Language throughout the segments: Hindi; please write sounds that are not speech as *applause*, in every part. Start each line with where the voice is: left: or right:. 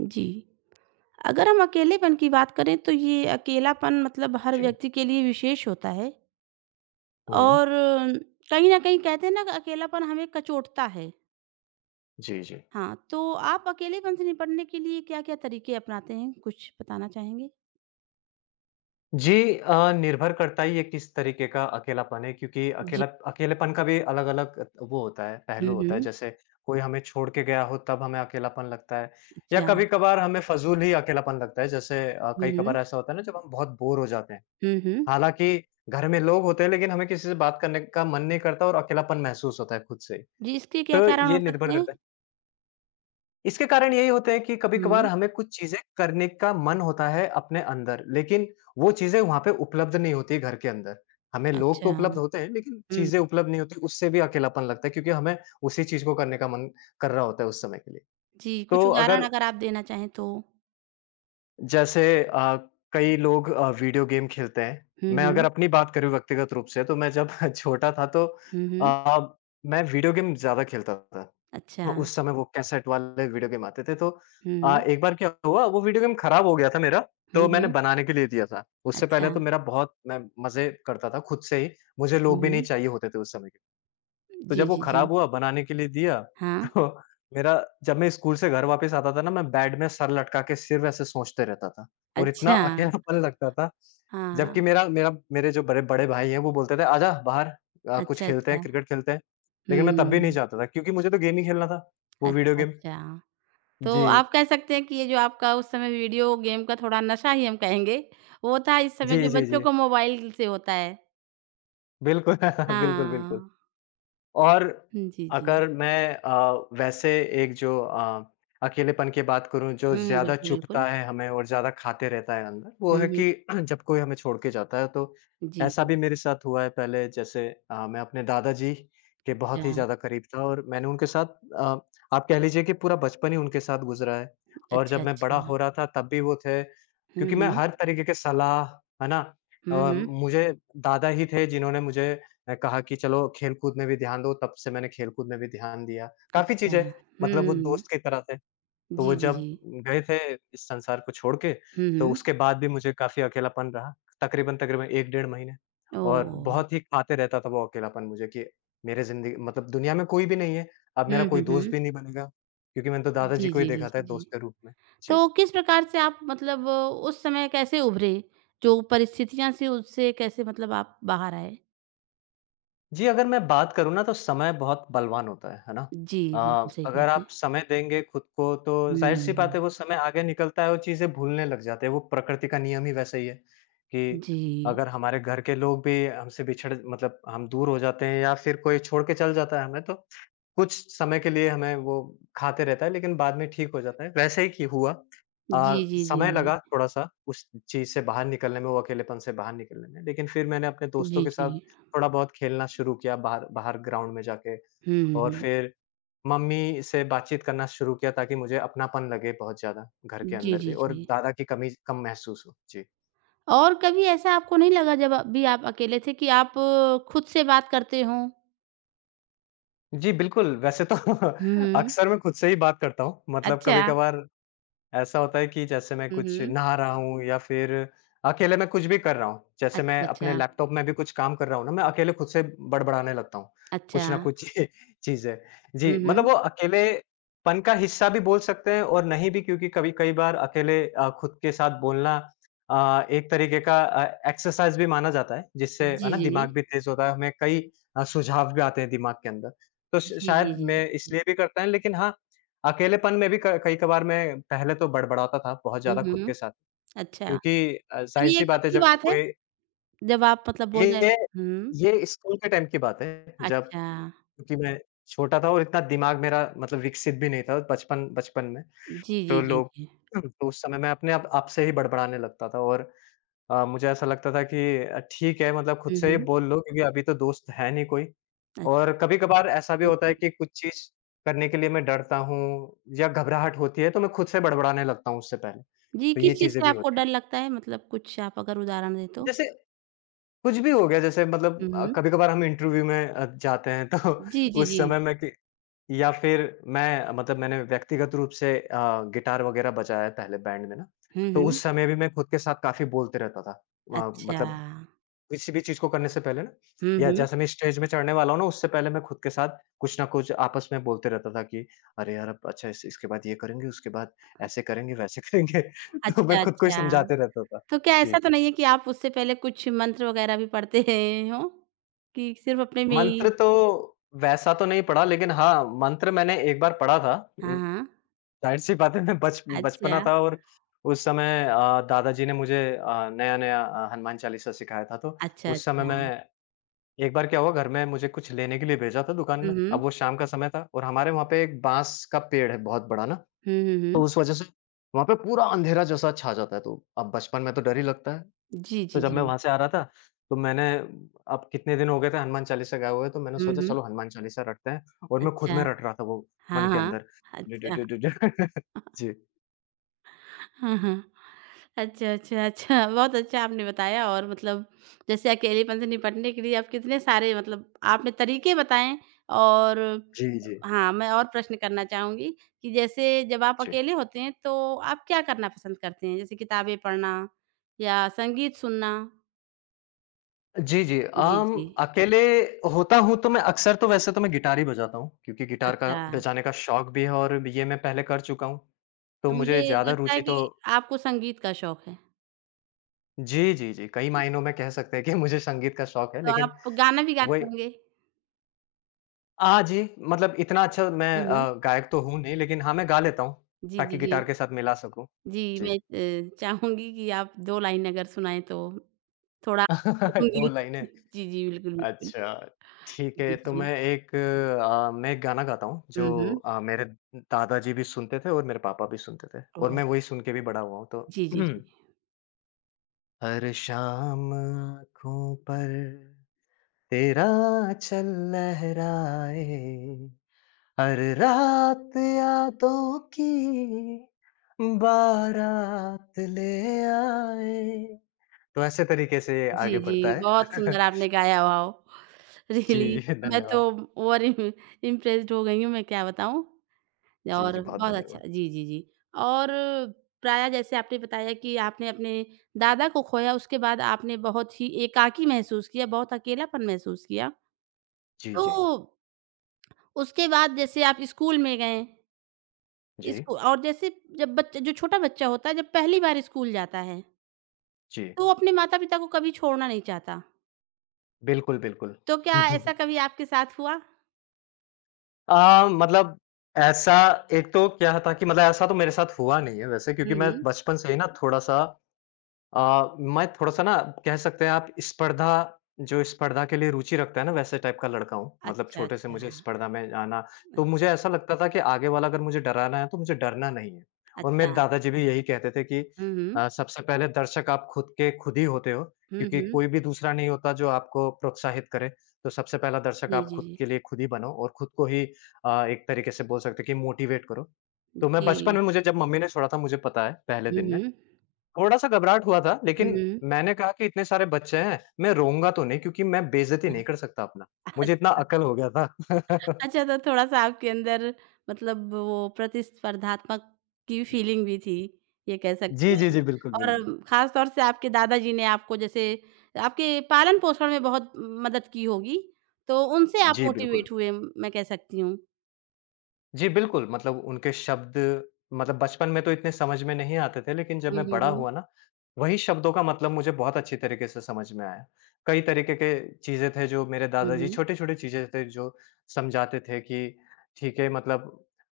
right: जी। अगर हम अकेलेपन की बात करें तो ये अकेलापन मतलब हर
left: जी,
right: व्यक्ति के लिए विशेष होता है
left: हुँ,
right: और कहीं न कहीं कहते हैं ना कि अकेलापन हमें कचोटता है।
left: जी, जी।
right: हाँ, तो आप अकेलेपन से निपटने के लिए क्या-क्या तरीके अपनाते हैं? कुछ बताना चाहेंगे?
left: जी निर्भर करता ही है किस तरीके का अकेलापन है क्योंकि
right: जी।
left: अकेला अकेलेपन का भी अलग-अलग वो होता है,
right: हुँ,
left: पहलू होता है।
right: हुँ।
left: जैसे कोई हमें छोड़ के गया हो तब हमें अकेलापन लगता है या
right: अच्छा।
left: कभी-कभार हमें फ़िज़ूल ही अकेलापन लगता है। जैसे
right: हुँ,
left: कई
right: हुँ।
left: कभार ऐसा होता है ना जब हम बहुत बोर हो जाते हैं।
right: हुँ, हुँ।
left: हालाँकि घर में लोग होते हैं लेकिन हमें किसी से बात करने का मन नहीं करता और अकेलापन महसूस होता है खुद से ही।
right: जी, इसके क्या
left: तो
right: कारण हो
left: ये
right: सकते
left: निर्भर
right: हैं?
left: करता है। इसके कारण यही होते हैं कि कभी-कभार
right: हुँ।
left: हमें कुछ चीज़ें करने का मन होता है अपने अंदर, लेकिन वो चीज़ें वहाँ पे उपलब्ध नहीं होती घर के अंदर। हमें लोग
right: अच्छा।
left: तो उपलब्ध होते हैं, लेकिन
right: हुँ।
left: चीज़ें उपलब्ध नहीं होती, उससे भी अकेलापन लगता है क्योंकि हमें उसी चीज़ को करने का मन कर रहा होता है उस समय के लिए।
right: जी, कुछ
left: तो
right: उदाहरण
left: अगर
right: अगर आप देना चाहें तो?
left: जैसे कई लोग वीडियो गेम खेलते हैं।
right: हुँ,
left: मैं अगर
right: हुँ।
left: अपनी बात करूँ व्यक्तिगत रूप से, तो मैं जब *laughs* छोटा था तो
right: हुँ, हुँ।
left: अ, मैं वीडियो गेम ज़्यादा खेलता था।
right: अच्छा।
left: तो उस समय वो कैसेट वाले वीडियो गेम आते थे तो
right: हुँ, हुँ।
left: एक बार क्या हुआ वो वीडियो गेम खराब हो गया था मेरा,
right: हुँ,
left: तो मैंने
right: हुँ।
left: बनाने के लिए दिया था। उससे पहले
right: अच्छा।
left: तो मेरा बहुत मैं मज़े करता था खुद से ही, मुझे
right: हुँ,
left: लोग भी नहीं
right: हुँ।
left: चाहिए होते थे उस समय के। तो
right: जी,
left: जब वो
right: जी, जी।
left: खराब हुआ, बनाने के लिए दिया, *laughs*
right: हाँ,
left: तो मेरा जब मैं स्कूल से घर वापस आता था ना, मैं बेड में सर लटका के सिर्फ़ ऐसे सोचते रहता था और इतना
right: अच्छा।
left: अकेलापन लगता था।
right: हाँ,
left: जबकि मेरा मेरा मेरे जो बड़े बड़े भाई हैं, वो बोलते थे, "आजा बाहर कुछ
right: अच्छा,
left: खेलते हैं,
right: अच्छा।
left: क्रिकेट खेलते हैं।" लेकिन मैं तब भी नहीं
right: हुँ,
left: जाता था क्योंकि मुझे तो गेम ही खेलना था, वो वीडियो
right: अच्छा,
left: गेम।
right: अच्छा। तो
left: जी।
right: आप कह सकते हैं कि ये जो आपका उस समय वीडियो गेम का थोड़ा नशा ही हम कहेंगे, वो था इस समय
left: जी,
right: जो
left: जी,
right: बच्चों
left: जी।
right: को मोबाइल से होता है।
left: बिल्कुल, *laughs* बिल्कुल, बिल्कुल।
right: हाँ,
left: और
right: जी, जी।
left: अगर मैं वैसे एक जो अकेलेपन की बात करूँ जो
right: हुँ, हुँ,
left: ज़्यादा
right: बिल्कुल,
left: चुभता
right: बिल्कुल।
left: है हमें और ज़्यादा खाते रहता है अंदर, वो
right: हुँ,
left: है
right: हुँ।
left: कि *clears throat* जब कोई हमें छोड़ के जाता है तो
right: जी,
left: ऐसा
right: जी।
left: भी मेरे साथ हुआ है पहले जैसे मैं अपने दादाजी के
right: अच्छा,
left: बहुत ही ज़्यादा करीब था और मैंने उनके साथ अ, आप कह लीजिए कि पूरा बचपन ही उनके साथ गुज़रा है। और
right: अच्छा,
left: जब मैं बड़ा
right: अच्छा।
left: हो रहा था तब भी वो थे
right: हुँ,
left: क्योंकि मैं
right: हुँ।
left: हर तरीके के सलाह, है ना?
right: हुँ, हुँ।
left: मुझे दादा ही थे जिन्होंने मुझे मैं कहा कि चलो खेल-कूद में भी ध्यान दो, तब से मैंने खेल-कूद में भी ध्यान दिया। काफ़ी
right: अच्छा।
left: चीज़ें
right: हुँ,
left: मतलब
right: हुँ,
left: वो
right: हुँ।
left: दोस्त की तरह थे। तो वो
right: जी, जी,
left: जब
right: जी।
left: गए थे इस संसार को छोड़ के,
right: हुँ,
left: तो
right: हुँ।
left: उसके बाद भी मुझे काफ़ी अकेलापन रहा, तकरीबन-तकरीबन 1 डेढ़ महीने और
right: ओह!
left: बहुत ही खाते रहता था वो अकेलापन मुझे कि मेरे ज़िंदगी मतलब दुनिया में कोई भी नहीं है, अब मेरा
right: हुँ,
left: कोई
right: हुँ,
left: दोस्त
right: हुँ।
left: भी नहीं बनेगा, क्योंकि मैंने तो दादाजी
right: जी,
left: को ही
right: जी, जी,
left: देखा था
right: जी, जी।
left: दोस्त के रूप में। जी।
right: तो किस प्रकार से आप मतलब उस समय कैसे उभरे? जो परिस्थितियाँ थी उससे कैसे मतलब आप बाहर आए?
left: जी, अगर मैं बात करूँ ना तो समय बहुत बलवान होता है ना?
right: जी, बिल्कुल सही
left: अ,
right: कहा
left: अगर
right: आपने।
left: आप समय देंगे खुद को तो ज़ाहिर-सी बात है
right: हुँ,
left: वो समय आगे निकलता है और चीज़ें भूलने लग जाते हैं, वो प्रकृति का नियम ही वैसा ही है कि
right: जी।
left: अगर हमारे घर के लोग भी हमसे बिछड़ मतलब हम दूर हो जाते हैं या फिर कोई छोड़ के चल जाता है हमें तो कुछ समय के लिए हमें वो खाते रहता है लेकिन बाद में ठीक हो जाता है, वैसे ही कि हुआ।
right: जी, जी, जी।
left: समय लगा थोड़ा-सा उस चीज़ से बाहर निकलने में, वो अकेलेपन से बाहर निकलने में, लेकिन फिर मैंने अपने दोस्तों
right: जी,
left: के
right: जी।
left: साथ थोड़ा बहुत खेलना शुरू किया बाहर बाहर ग्राउंड में जाके
right: हुँ, हुँ,
left: और
right: हुँ।
left: फिर मम्मी से बातचीत करना शुरू किया ताकि मुझे अपनापन लगे बहुत ज़्यादा घर के
right: जी,
left: अंदर
right: जी,
left: भी और
right: जी।
left: दादा की कमी कम महसूस हो। जी।
right: और कभी ऐसा आपको नहीं लगा जब भी आप अकेले थे कि आप खुद से बात करते हो?
left: जी, बिल्कुल वैसे तो *laughs*
right: हुँ।
left: अक्सर मैं खुद से ही बात करता हूँ, मतलब
right: अच्छा।
left: कभी-कभार ऐसा होता है कि जैसे मैं
right: हुँ,
left: कुछ
right: हुँ।
left: नहा रहा हूँ या फिर अकेले मैं कुछ भी कर रहा हूँ। जैसे
right: अच्छा,
left: मैं अपने
right: अच्छा।
left: लैपटॉप में भी कुछ काम कर रहा हूँ ना, मैं अकेले खुद से बड़बड़ाने लगता हूँ,
right: अच्छा।
left: कुछ ना कुछ *laughs* चीज़ें।
right: हुँ,
left: जी, मतलब
right: हुँ।
left: वो अकेलेपन का हिस्सा भी बोल सकते हैं और नहीं भी क्योंकि कभी कई बार अकेले खुद के साथ बोलना एक तरीके का एक्सरसाइज भी माना जाता है, जिससे है
right: जी, जी,
left: ना
right: जी।
left: दिमाग भी तेज़ होता है, हमें कई सुझाव भी आते हैं दिमाग के अंदर। तो श
right: जी, जी,
left: शायद
right: जी,
left: मैं
right: जी।
left: इसलिए भी करता है लेकिन हाँ, अकेलेपन में भी क कई कभार मैं पहले तो बड़बड़ाता था बहुत
right: हुँ,
left: ज़्यादा खुद
right: हुँ।
left: के साथ
right: अच्छा।
left: क्योंकि
right: तो ये
left: ज़ाहिर-सी
right: कब
left: बात है
right: की
left: जब
right: बात है?
left: कोई
right: जब आप मतलब बोल रहे
left: ये
right: हुँ,
left: ये स्कूल के टाइम की बात है जब
right: अच्छा।
left: क्योंकि मैं छोटा था और इतना दिमाग मेरा मतलब विकसित भी नहीं था बचपन बचपन में।
right: जी, जी,
left: तो
right: जी,
left: लोग
right: जी।
left: *clears throat* तो उस समय मैं अपने आप आपसे ही बड़बड़ाने लगता था और मुझे ऐसा लगता था कि ठीक है मतलब खुद
right: हुँ,
left: से ही
right: हुँ,
left: बोल लो क्योंकि अभी तो दोस्त है नहीं कोई। और
right: अच्छा।
left: कभी-कभार ऐसा भी
right: हुँ,
left: होता है
right: हुँ।
left: कि कुछ चीज़ करने के लिए मैं डरता हूँ या घबराहट होती है तो मैं खुद से बड़बड़ाने लगता हूँ उससे पहले।
right: जी,
left: तो ये
right: किस चीज़
left: चीज़ें
right: से
left: भी
right: आपको
left: होती हैं।
right: डर लगता है? मतलब कुछ आप अगर उदाहरण दें तो?
left: जैसे कुछ भी हो गया जैसे
right: हुँ,
left: मतलब
right: हुँ।
left: कभी-कभार हम इंटरव्यू में जाते हैं तो
right: जी,
left: *laughs*
right: जी,
left: उस
right: जी।
left: समय में कि या फिर मैं मतलब मैंने व्यक्तिगत रूप से गिटार वगैरह बजाया है पहले बैंड में ना,
right: हुँ,
left: तो
right: हुँ।
left: उस समय भी मैं खुद के साथ काफ़ी बोलते रहता था।
right: अच्छा।
left: मतलब किसी भी चीज़ को करने से पहले ना
right: हुँ,
left: या
right: हुँ।
left: जैसे मैं स्टेज में चढ़ने वाला हूँ ना, उससे पहले मैं खुद के साथ कुछ ना कुछ आपस में बोलते रहता था कि, "अरे यार! अब अच्छा इस इसके बाद ये करेंगे, उसके बाद ऐसे करेंगे, वैसे करेंगे।" *laughs* तो मैं
right: अच्छा,
left: खुद को ही
right: अच्छा।
left: समझाते रहता था।
right: तो क्या ऐसा
left: जी।
right: तो नहीं है कि आप उससे पहले कुछ मंत्र वगैरह भी पढ़ते *laughs* हैं हों? कि सिर्फ अपने में ही
left: मंत्र तो वैसा तो नहीं पढ़ा लेकिन हाँ, मंत्र मैंने एक बार पढ़ा था।
right: हाँ,
left: उम,
right: हाँ।
left: ज़ाहिर-सी बात है मैं बच बचपना
right: अच्छा।
left: था और उस समय दादाजी ने मुझे नया-नया हनुमान चालीसा सिखाया था, तो
right: अच्छा,
left: उस समय
right: अच्छा।
left: मैं एक बार क्या हुआ घर में मुझे कुछ लेने के लिए भेजा था दुकान
right: हुँ,
left: में।
right: हुँ।
left: अब वो शाम का समय था और हमारे वहाँ पे एक बाँस का पेड़ है बहुत बड़ा ना,
right: हुँ, हुँ,
left: तो
right: हुँ।
left: उस वज़ह से वहाँ पे पूरा अंधेरा जैसा छा जाता है। तो अब बचपन में तो डर ही लगता है।
right: जी,
left: तो
right: जी,
left: जब मैं
right: जी।
left: वहाँ से आ रहा था तो मैंने अब कितने दिन हो गए थे हनुमान चालीसा गाए हुए तो मैंने
right: हुँ,
left: सोचा
right: हुँ।
left: चलो हनुमान चालीसा रटते हैं और मैं खुद
right: अच्छा।
left: में रट रहा था वो मन
right: हाँ,
left: के
right: हाँ।
left: अंदर।
right: अच्छा
left: *laughs* जी, जी, जी, जी।
right: हाँ, हाँ। अच्छा, अच्छा, अच्छा। बहुत अच्छा आपने बताया और मतलब जैसे अकेलेपन से निपटने के लिए आप कितने सारे मतलब आपने तरीके बताएँ और
left: जी, जी,
right: हाँ, मैं और प्रश्न करना चाहूँगी कि जैसे जब आप
left: जी।
right: अकेले होते हैं तो आप क्या करना पसंद करते हैं? जैसे किताबें पढ़ना या संगीत सुनना?
left: जी, जी।
right: जी, जी।
left: अकेले होता हूँ तो मैं अक्सर तो वैसे तो मैं गिटार ही बजाता हूँ, क्योंकि गिटार का
right: अच्छा,
left: बजाने का शौक भी है और ये मैं पहले कर चुका हूँ। तो
right: तो
left: मुझे
right: मुझे
left: ज़्यादा
right: लगता है
left: रुचि
right: कि
left: तो
right: आपको संगीत का शौक है।
left: जी, जी, जी। कई मायनों में कह सकते हैं कि मुझे संगीत का शौक है,
right: तो
left: लेकिन
right: आप गाना भी गाते
left: वही
right: होंगे?
left: हाँ जी, मतलब इतना अच्छा मैं
right: हुँ, हुँ।
left: गायक तो हूँ नहीं, लेकिन हाँ, मैं गा लेता हूँ,
right: जी, जी,
left: ताकि
right: जी।
left: गिटार के साथ मिला सकूँ।
right: जी,
left: जी।
right: मैं चाहूँगी कि आप 2 लाइन अगर सुनाएँ तो थोड़ा
left: *laughs* 2
right: सुनूँगी।
left: लाइनें
right: जी, जी, बिल्कुल, बिल्कुल।
left: अच्छा, ठीक है।
right: जी,
left: तो
right: जी।
left: मैं एक मैं एक गाना गाता हूँ
right: हुँ,
left: जो
right: हुँ।
left: मेरे दादाजी भी सुनते थे और मेरे पापा भी सुनते थे और
right: वाह!
left: मैं वही सुन के भी बड़ा हुआ हूँ तो
right: जी, जी,
left: *clears throat*
right: जी।
left: हर शाम आँखों पर तेरा आँचल लहराए, हर रात यादों की बारात ले आए। तो ऐसे तरीके से
right: जी,
left: आगे
right: जी,
left: बढ़ता है।
right: बहुत सुंदर
left: *laughs*
right: आपने गाया वाओ!
left: जी,
right: रियली
left: जी
right: मैं तो
left: धन्यवाद।
right: ओवर इम इम्प्रेस्ड हो गई हूँ, मैं क्या बताऊँ।
left: जी, जी
right: और
left: बहुत
right: बहुत अच्छा
left: धन्यवाद।
right: जी, जी, जी। और प्रायः जैसे आपने बताया कि आपने अपने दादा को खोया, उसके बाद आपने बहुत ही एकाकी महसूस किया, बहुत अकेलापन महसूस किया।
left: जी,
right: तो
left: जी।
right: उसके बाद जैसे आप स्कूल में गए,
left: जी,
right: स्कू और जैसे जब बच्चा जो छोटा बच्चा होता है जब पहली बार स्कूल जाता है,
left: जी।
right: तो वो अपने माता-पिता को कभी छोड़ना नहीं चाहता।
left: बिल्कुल, बिल्कुल।
right: तो क्या ऐसा
left: *laughs*
right: कभी आपके साथ हुआ?
left: अ, मतलब ऐसा एक तो क्या था कि मतलब ऐसा तो मेरे साथ हुआ नहीं है वैसे
right: हुँ,
left: क्योंकि मैं
right: हुँ।
left: बचपन से ही ना थोड़ा-सा मैं थोड़ा-सा ना कह सकते हैं आप स्पर्धा जो स्पर्धा के लिए रुचि रखता है ना वैसे टाइप का लड़का हूँ। मतलब
right: अच्छा,
left: छोटे से
right: अच्छा।
left: मुझे स्पर्धा में जाना तो मुझे
right: अच्छा,
left: ऐसा लगता था कि आगे वाला अगर मुझे डराना है तो मुझे डरना नहीं है। और
right: अच्छा।
left: मेरे दादाजी भी यही कहते थे कि
right: हुँ, हुँ।
left: सबसे पहले दर्शक आप खुद के खुद ही होते हो
right: हुँ,
left: क्योंकि
right: हुँ।
left: कोई भी दूसरा नहीं होता जो आपको प्रोत्साहित करे। तो सबसे पहला दर्शक
right: जी,
left: आप
right: जी,
left: खुद
right: जी।
left: के लिए खुद ही बनो और खुद को ही एक तरीके से बोल सकते हैं कि मोटिवेट करो। तो मैं बचपन
right: जी।
left: में मुझे जब मम्मी ने छोड़ा था मुझे पता है पहले
right: हुँ,
left: दिन में।
right: हुँ।
left: थोड़ा-सा घबराहट हुआ था,
right: हुँ,
left: लेकिन
right: हुँ।
left: मैंने कहा कि इतने सारे बच्चे हैं, मैं रोऊँगा तो नहीं क्योंकि मैं बेइज़्ज़ती
right: अह
left: नहीं कर सकता अपना। मुझे इतना
right: अच्छा।
left: अकल हो गया था। *laughs*
right: अच्छा, तो थोड़ा-सा आपके अंदर मतलब वो प्रतिस्पर्धात्मक की फीलिंग भी थी, ये कह सकते
left: जी, जी,
right: हैं।
left: जी। बिल्कुल, बिल्कुल।
right: और ख़ास तौर से आपके दादाजी ने आपको जैसे आपके पालन-पोषण में बहुत मदद की होगी, तो उनसे आप
left: जी, बिल्कुल।
right: मोटिवेट हुए मैं कह सकती हूँ।
left: जी, बिल्कुल, मतलब उनके शब्द मतलब बचपन में तो इतने समझ में नहीं आते थे, लेकिन जब
right: हुँ,
left: मैं
right: हुँ,
left: बड़ा
right: हुँ।
left: हुआ ना, वही शब्दों का मतलब मुझे बहुत अच्छी तरीके से समझ में आया। कई तरीके के चीज़ें थे जो मेरे
right: हुँ,
left: दादाजी
right: हुँ।
left: छोटी-छोटी चीज़ें थे जो समझाते थे कि ठीक है मतलब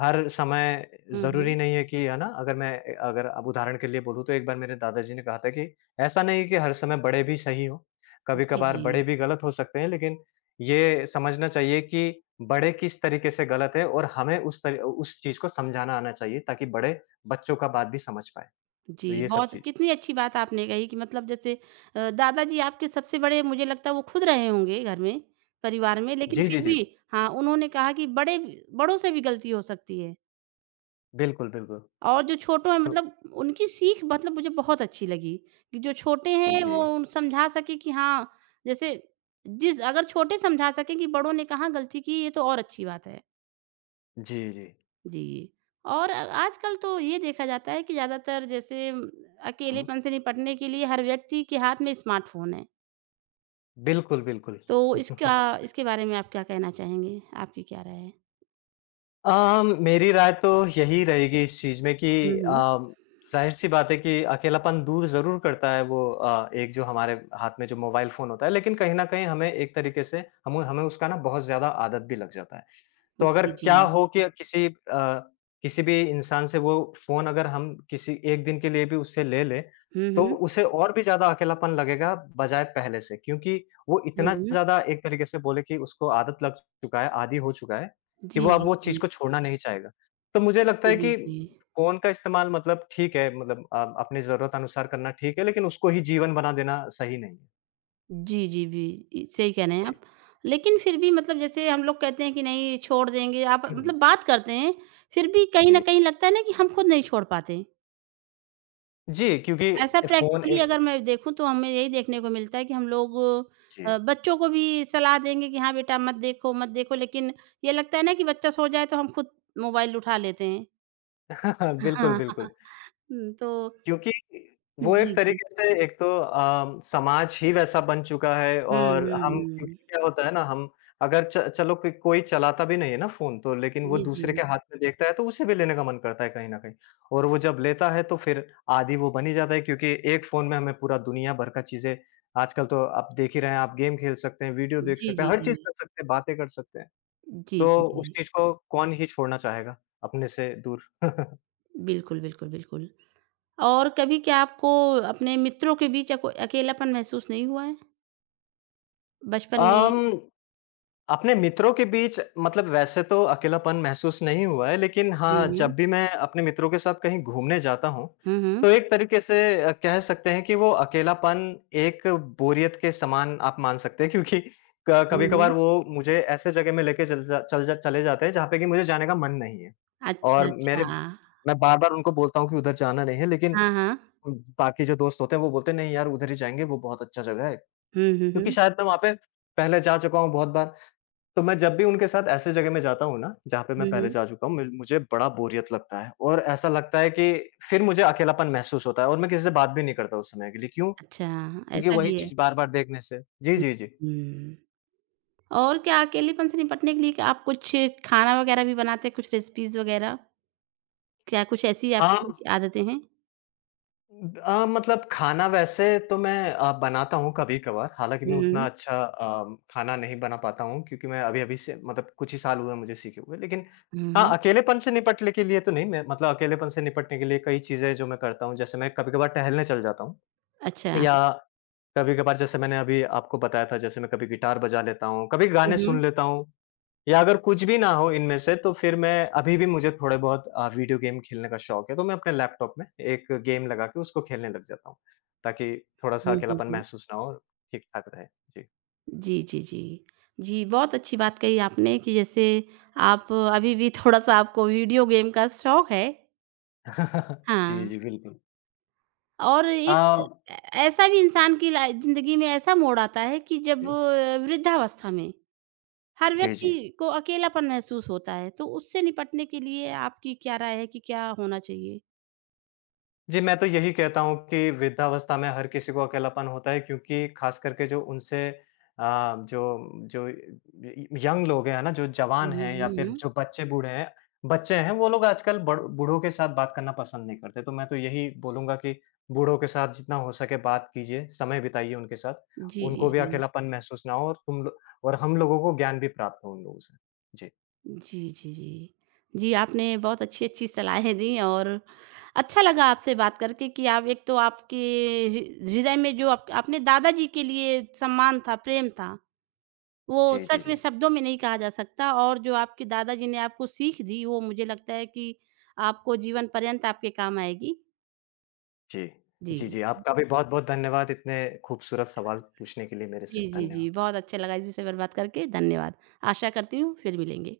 left: हर समय
right: हुँ,
left: ज़रूरी
right: हुँ।
left: नहीं है कि है ना, अगर अगर अब उदाहरण के लिए बोलूँ तो एक बार मेरे दादाजी ने कहा था कि ऐसा नहीं है कि हर समय बड़े भी सही हों,
right: जी,
left: कभी-कभार
right: जी।
left: बड़े भी गलत हो सकते हैं लेकिन ये समझना चाहिए कि बड़े किस तरीके से गलत है और हमें उस चीज़ को समझाना आना चाहिए ताकि बड़े बच्चों का बात भी समझ पाएँ। तो
right: जी,
left: ये सब
right: बहुत
left: चीज़
right: कितनी अच्छी बात आपने कही कि मतलब जैसे दादाजी आपके सबसे बड़े मुझे लगता है वो खुद रहे होंगे घर में, परिवार में लेकिन
left: जी, जी,
right: फिर
left: जी।
right: भी हाँ, उन्होंने कहा कि बड़े बड़ों से भी गलती हो सकती है
left: बिल्कुल, बिल्कुल।
right: और जो छोटों हैं
left: तो
right: मतलब उनकी सीख मतलब मुझे बहुत अच्छी लगी कि जो छोटे हैं
left: जी।
right: वो उन समझा सके कि हाँ, जैसे जिस अगर छोटे समझा सकें कि बड़ों ने कहाँ गलती की, ये तो और अच्छी बात है।
left: जी, जी।
right: जी। और आजकल तो ये देखा जाता है कि ज़्यादातर जैसे
left: हुँ।
right: अकेलेपन से निपटने के लिए हर व्यक्ति के हाथ में स्मार्टफ़ोन है।
left: बिल्कुल, बिल्कुल।
right: तो इसका
left: *laughs*
right: इसके बारे में आप क्या कहना चाहेंगे? आपकी क्या राय है?
left: मेरी राय तो यही रहेगी इस चीज़ में कि
right: हुँ, हुँ।
left: अम, ज़ाहिर-सी बात है कि अकेलापन दूर ज़रूर करता है वो एक जो हमारे हाथ में जो मोबाइल फ़ोन होता है, लेकिन कहीं न कहीं हमें एक तरीके से हम हमें उसका ना बहुत ज़्यादा आदत भी लग जाता है। तो अगर
right: जी, जी।
left: क्या हो कि किसी भी इंसान से वो फ़ोन अगर हम किसी 1 दिन के लिए भी उससे ले लें,
right: हुँ,
left: तो
right: हुँ।
left: उसे और भी ज़्यादा अकेलापन लगेगा बजाय पहले से। क्योंकि वो
right: हुँ,
left: इतना
right: हुँ।
left: ज़्यादा एक तरीके से बोले कि उसको आदत लग चुका है, आदी हो चुका है, कि
right: जी,
left: वो अब
right: जी,
left: वो चीज़
right: जी।
left: को छोड़ना नहीं चाहेगा। तो मुझे लगता
right: जी,
left: है
right: जी,
left: कि
right: जी।
left: फ़ोन का इस्तेमाल मतलब ठीक है, मतलब अपनी ज़रूरत अनुसार करना ठीक है, लेकिन उसको ही जीवन बना देना सही नहीं है।
right: जी, जी, जी। इ सही कह रहे हैं
left: जी।
right: आप। लेकिन फिर भी मतलब जैसे हम लोग कहते हैं कि नहीं छोड़ देंगे आप मतलब बात
left: *clears throat*
right: करते हैं, फिर भी कहीं न
left: जी।
right: कहीं लगता है ना कि हम खुद नहीं छोड़ पाते।
left: जी, क्योंकि
right: ऐसा
left: फ़ोन
right: प्रैक्टिकली
left: एक
right: अगर मैं देखूँ तो हमें यही देखने को मिलता है कि हम लोग
left: जी।
right: बच्चों को भी सलाह देंगे कि हाँ बेटा मत देखो, मत देखो लेकिन ये लगता है ना कि बच्चा सो जाए तो हम खुद मोबाइल उठा लेते हैं।
left: *laughs* बिल्कुल,
right: हाँ,
left: बिल्कुल।
right: *laughs* हुँ, तो
left: क्योंकि वो एक
right: जी, जी।
left: तरीके से एक तो समाज ही वैसा बन चुका है
right: हुँ,
left: और
right: हुँ,
left: हम जी।
right: हुँ।
left: क्योंकि क्या होता है ना हम अगर च चलो कोई कोई चलाता भी नहीं है ना फ़ोन तो लेकिन वो
right: जी, जी।
left: दूसरे के हाथ में देखता है तो उसे भी लेने का मन करता है कहीं न कहीं। और वो जब लेता है तो फिर आदी वो बन ही जाता है क्योंकि एक फ़ोन में हमें पूरा दुनिया भर का चीज़ें आजकल तो आप देख ही रहे हैं, आप गेम खेल सकते हैं, वीडियो देख
right: जी,
left: सकते हैं,
right: जी,
left: हर
right: जी।
left: चीज़ कर सकते हैं, बातें कर सकते हैं।
right: जी,
left: तो
right: जी,
left: उस
right: जी।
left: चीज़ को कौन ही छोड़ना चाहेगा अपने से दूर? *laughs*
right: बिल्कुल, बिल्कुल, बिल्कुल। और कभी क्या आपको अपने मित्रों के बीच अको अकेलापन महसूस नहीं हुआ है? बचपन में
left: अम अपने मित्रों के बीच मतलब वैसे तो अकेलापन महसूस नहीं हुआ है, लेकिन
right: हुँ,
left: हाँ,
right: हुँ।
left: जब भी मैं अपने मित्रों के साथ कहीं घूमने जाता हूँ,
right: हुँ, हुँ।
left: तो एक तरीके से कह सकते हैं कि वो अकेलापन एक बोरियत के समान आप मान सकते हैं क्योंकि क
right: हुँ,
left: कभी-कभार
right: हुँ।
left: वो मुझे ऐसे जगह में लेके चल जा चले जाते हैं जहाँ पे कि मुझे जाने का मन नहीं है।
right: अच्छा,
left: और
right: अच्छा।
left: मेरे मैं बार-बार उनको बोलता हूँ कि उधर जाना नहीं है लेकिन
right: हाँ, हाँ।
left: उम, बाकी जो दोस्त होते हैं वो बोलते हैं नहीं यार उधर ही जाएँगे, वो बहुत अच्छा जगह है।
right: हुँ, हुँ,
left: क्योंकि
right: हुँ।
left: शायद मैं वहाँ पे पहले जा चुका हूँ बहुत बार। तो मैं जब भी उनके साथ ऐसे जगह में जाता हूँ ना, जहाँ पे
right: हुँ,
left: मैं पहले
right: हुँ।
left: जा चुका हूँ, मु मुझे बड़ा बोरियत लगता है और ऐसा लगता है कि फिर मुझे अकेलापन महसूस होता है और मैं किसी से बात भी नहीं करता उस समय के लिए, क्यों?
right: अच्छा,
left: क्योंकि
right: ऐसा भी
left: वही
right: है।
left: चीज़ बार-बार देखने से जी,
right: हुँ,
left: जी, जी।
right: हुँ। और क्या अकेलेपन से निपटने के लिए क्या आप कुछ खाना वगैरह भी बनाते हैं, कुछ रेसिपीज़ वगैरह? क्या कुछ ऐसी
left: हाँ,
right: आपकी आदतें हैं?
left: मतलब खाना वैसे तो मैं बनाता हूँ कभी-कभार, हालाँकि
right: हुँ,
left: मैं उतना
right: हुँ।
left: अच्छा खाना नहीं बना पाता हूँ क्योंकि मैं अभी-अभी से मतलब कुछ ही साल हुए हैं मुझे सीखे हुए। लेकिन
right: हुँ,
left: हाँ,
right: हुँ।
left: अकेलेपन से निपटने के लिए तो नहीं, मैं मतलब अकेलेपन से निपटने के लिए कई चीज़ें जो मैं करता हूँ, जैसे मैं कभी-कभार टहलने चल जाता हूँ।
right: अच्छा।
left: या कभी-कभार जैसे मैंने अभी आपको बताया था, जैसे मैं कभी गिटार बजा लेता हूँ, कभी
right: हुँ,
left: गाने
right: हुँ।
left: सुन लेता हूँ या अगर कुछ भी ना हो इनमें से तो फिर मैं अभी भी मुझे थोड़े बहुत वीडियो गेम खेलने का शौक है, तो मैं अपने लैपटॉप में एक गेम लगा के उसको खेलने लग जाता हूँ, ताकि थोड़ा-सा
right: हुँ, हुँ,
left: अकेलापन
right: हुँ।
left: महसूस ना हो, ठीक-ठाक रहे। जी।
right: जी, जी, जी। जी, बहुत अच्छी बात कही आपने कि जैसे आप अभी भी थोड़ा-सा आपको वीडियो गेम का शौक है।
left: *laughs* जी,
right: हाँ,
left: जी, बिल्कुल।
right: और
left: अ
right: एक ऐसा भी इंसान की लाइ ज़िंदगी में ऐसा मोड़ आता है कि जब
left: जी।
right: वृद्धावस्था में हर
left: जी,
right: व्यक्ति
left: जी।
right: को अकेलापन महसूस होता है, तो उससे निपटने के लिए आपकी क्या राय है कि क्या होना चाहिए?
left: जी, मैं तो यही कहता हूँ कि वृद्धावस्था में हर किसी को अकेलापन होता है क्योंकि ख़ास करके जो जो जो य यंग लोग हैं ना, जो जवान
right: हुँ,
left: हैं
right: हुँ,
left: या फिर
right: हुँ।
left: जो बच्चे हैं, वो लोग आजकल बड़ बूढ़ों के साथ बात करना पसंद नहीं करते। तो मैं तो यही बोलूँगा कि बूढ़ों के साथ जितना हो सके बात कीजिए, समय बिताइए उनके साथ।
right: जी, जी,
left: उनको भी
right: जी।
left: अकेलापन महसूस ना हो और तुम लो और हम लोगों को ज्ञान भी प्राप्त हो उन लोगों से। जी।
right: जी, जी, जी। जी, आपने बहुत अच्छी-अच्छी सलाहें दी और अच्छा लगा आपसे बात करके कि आप एक तो आपके हृ हृदय में जो आप आपने दादाजी के लिए सम्मान था, प्रेम था, वो
left: जी, जी,
right: सच
left: जी।
right: में शब्दों में नहीं कहा जा सकता और जो आपके दादाजी ने आपको सीख दी, वो मुझे लगता है कि आपको जीवन पर्यंत आपके काम आएगी।
left: जी।
right: जी।
left: जी, जी, आपका भी बहुत-बहुत धन्यवाद इतने खूबसूरत सवाल पूछने के लिए मेरे से।
right: जी, जी, जी।
left: धन्यवाद।
right: बहुत अच्छा लगा इस विषय पर बात करके, धन्यवाद। आशा करती हूँ फिर मिलेंगे।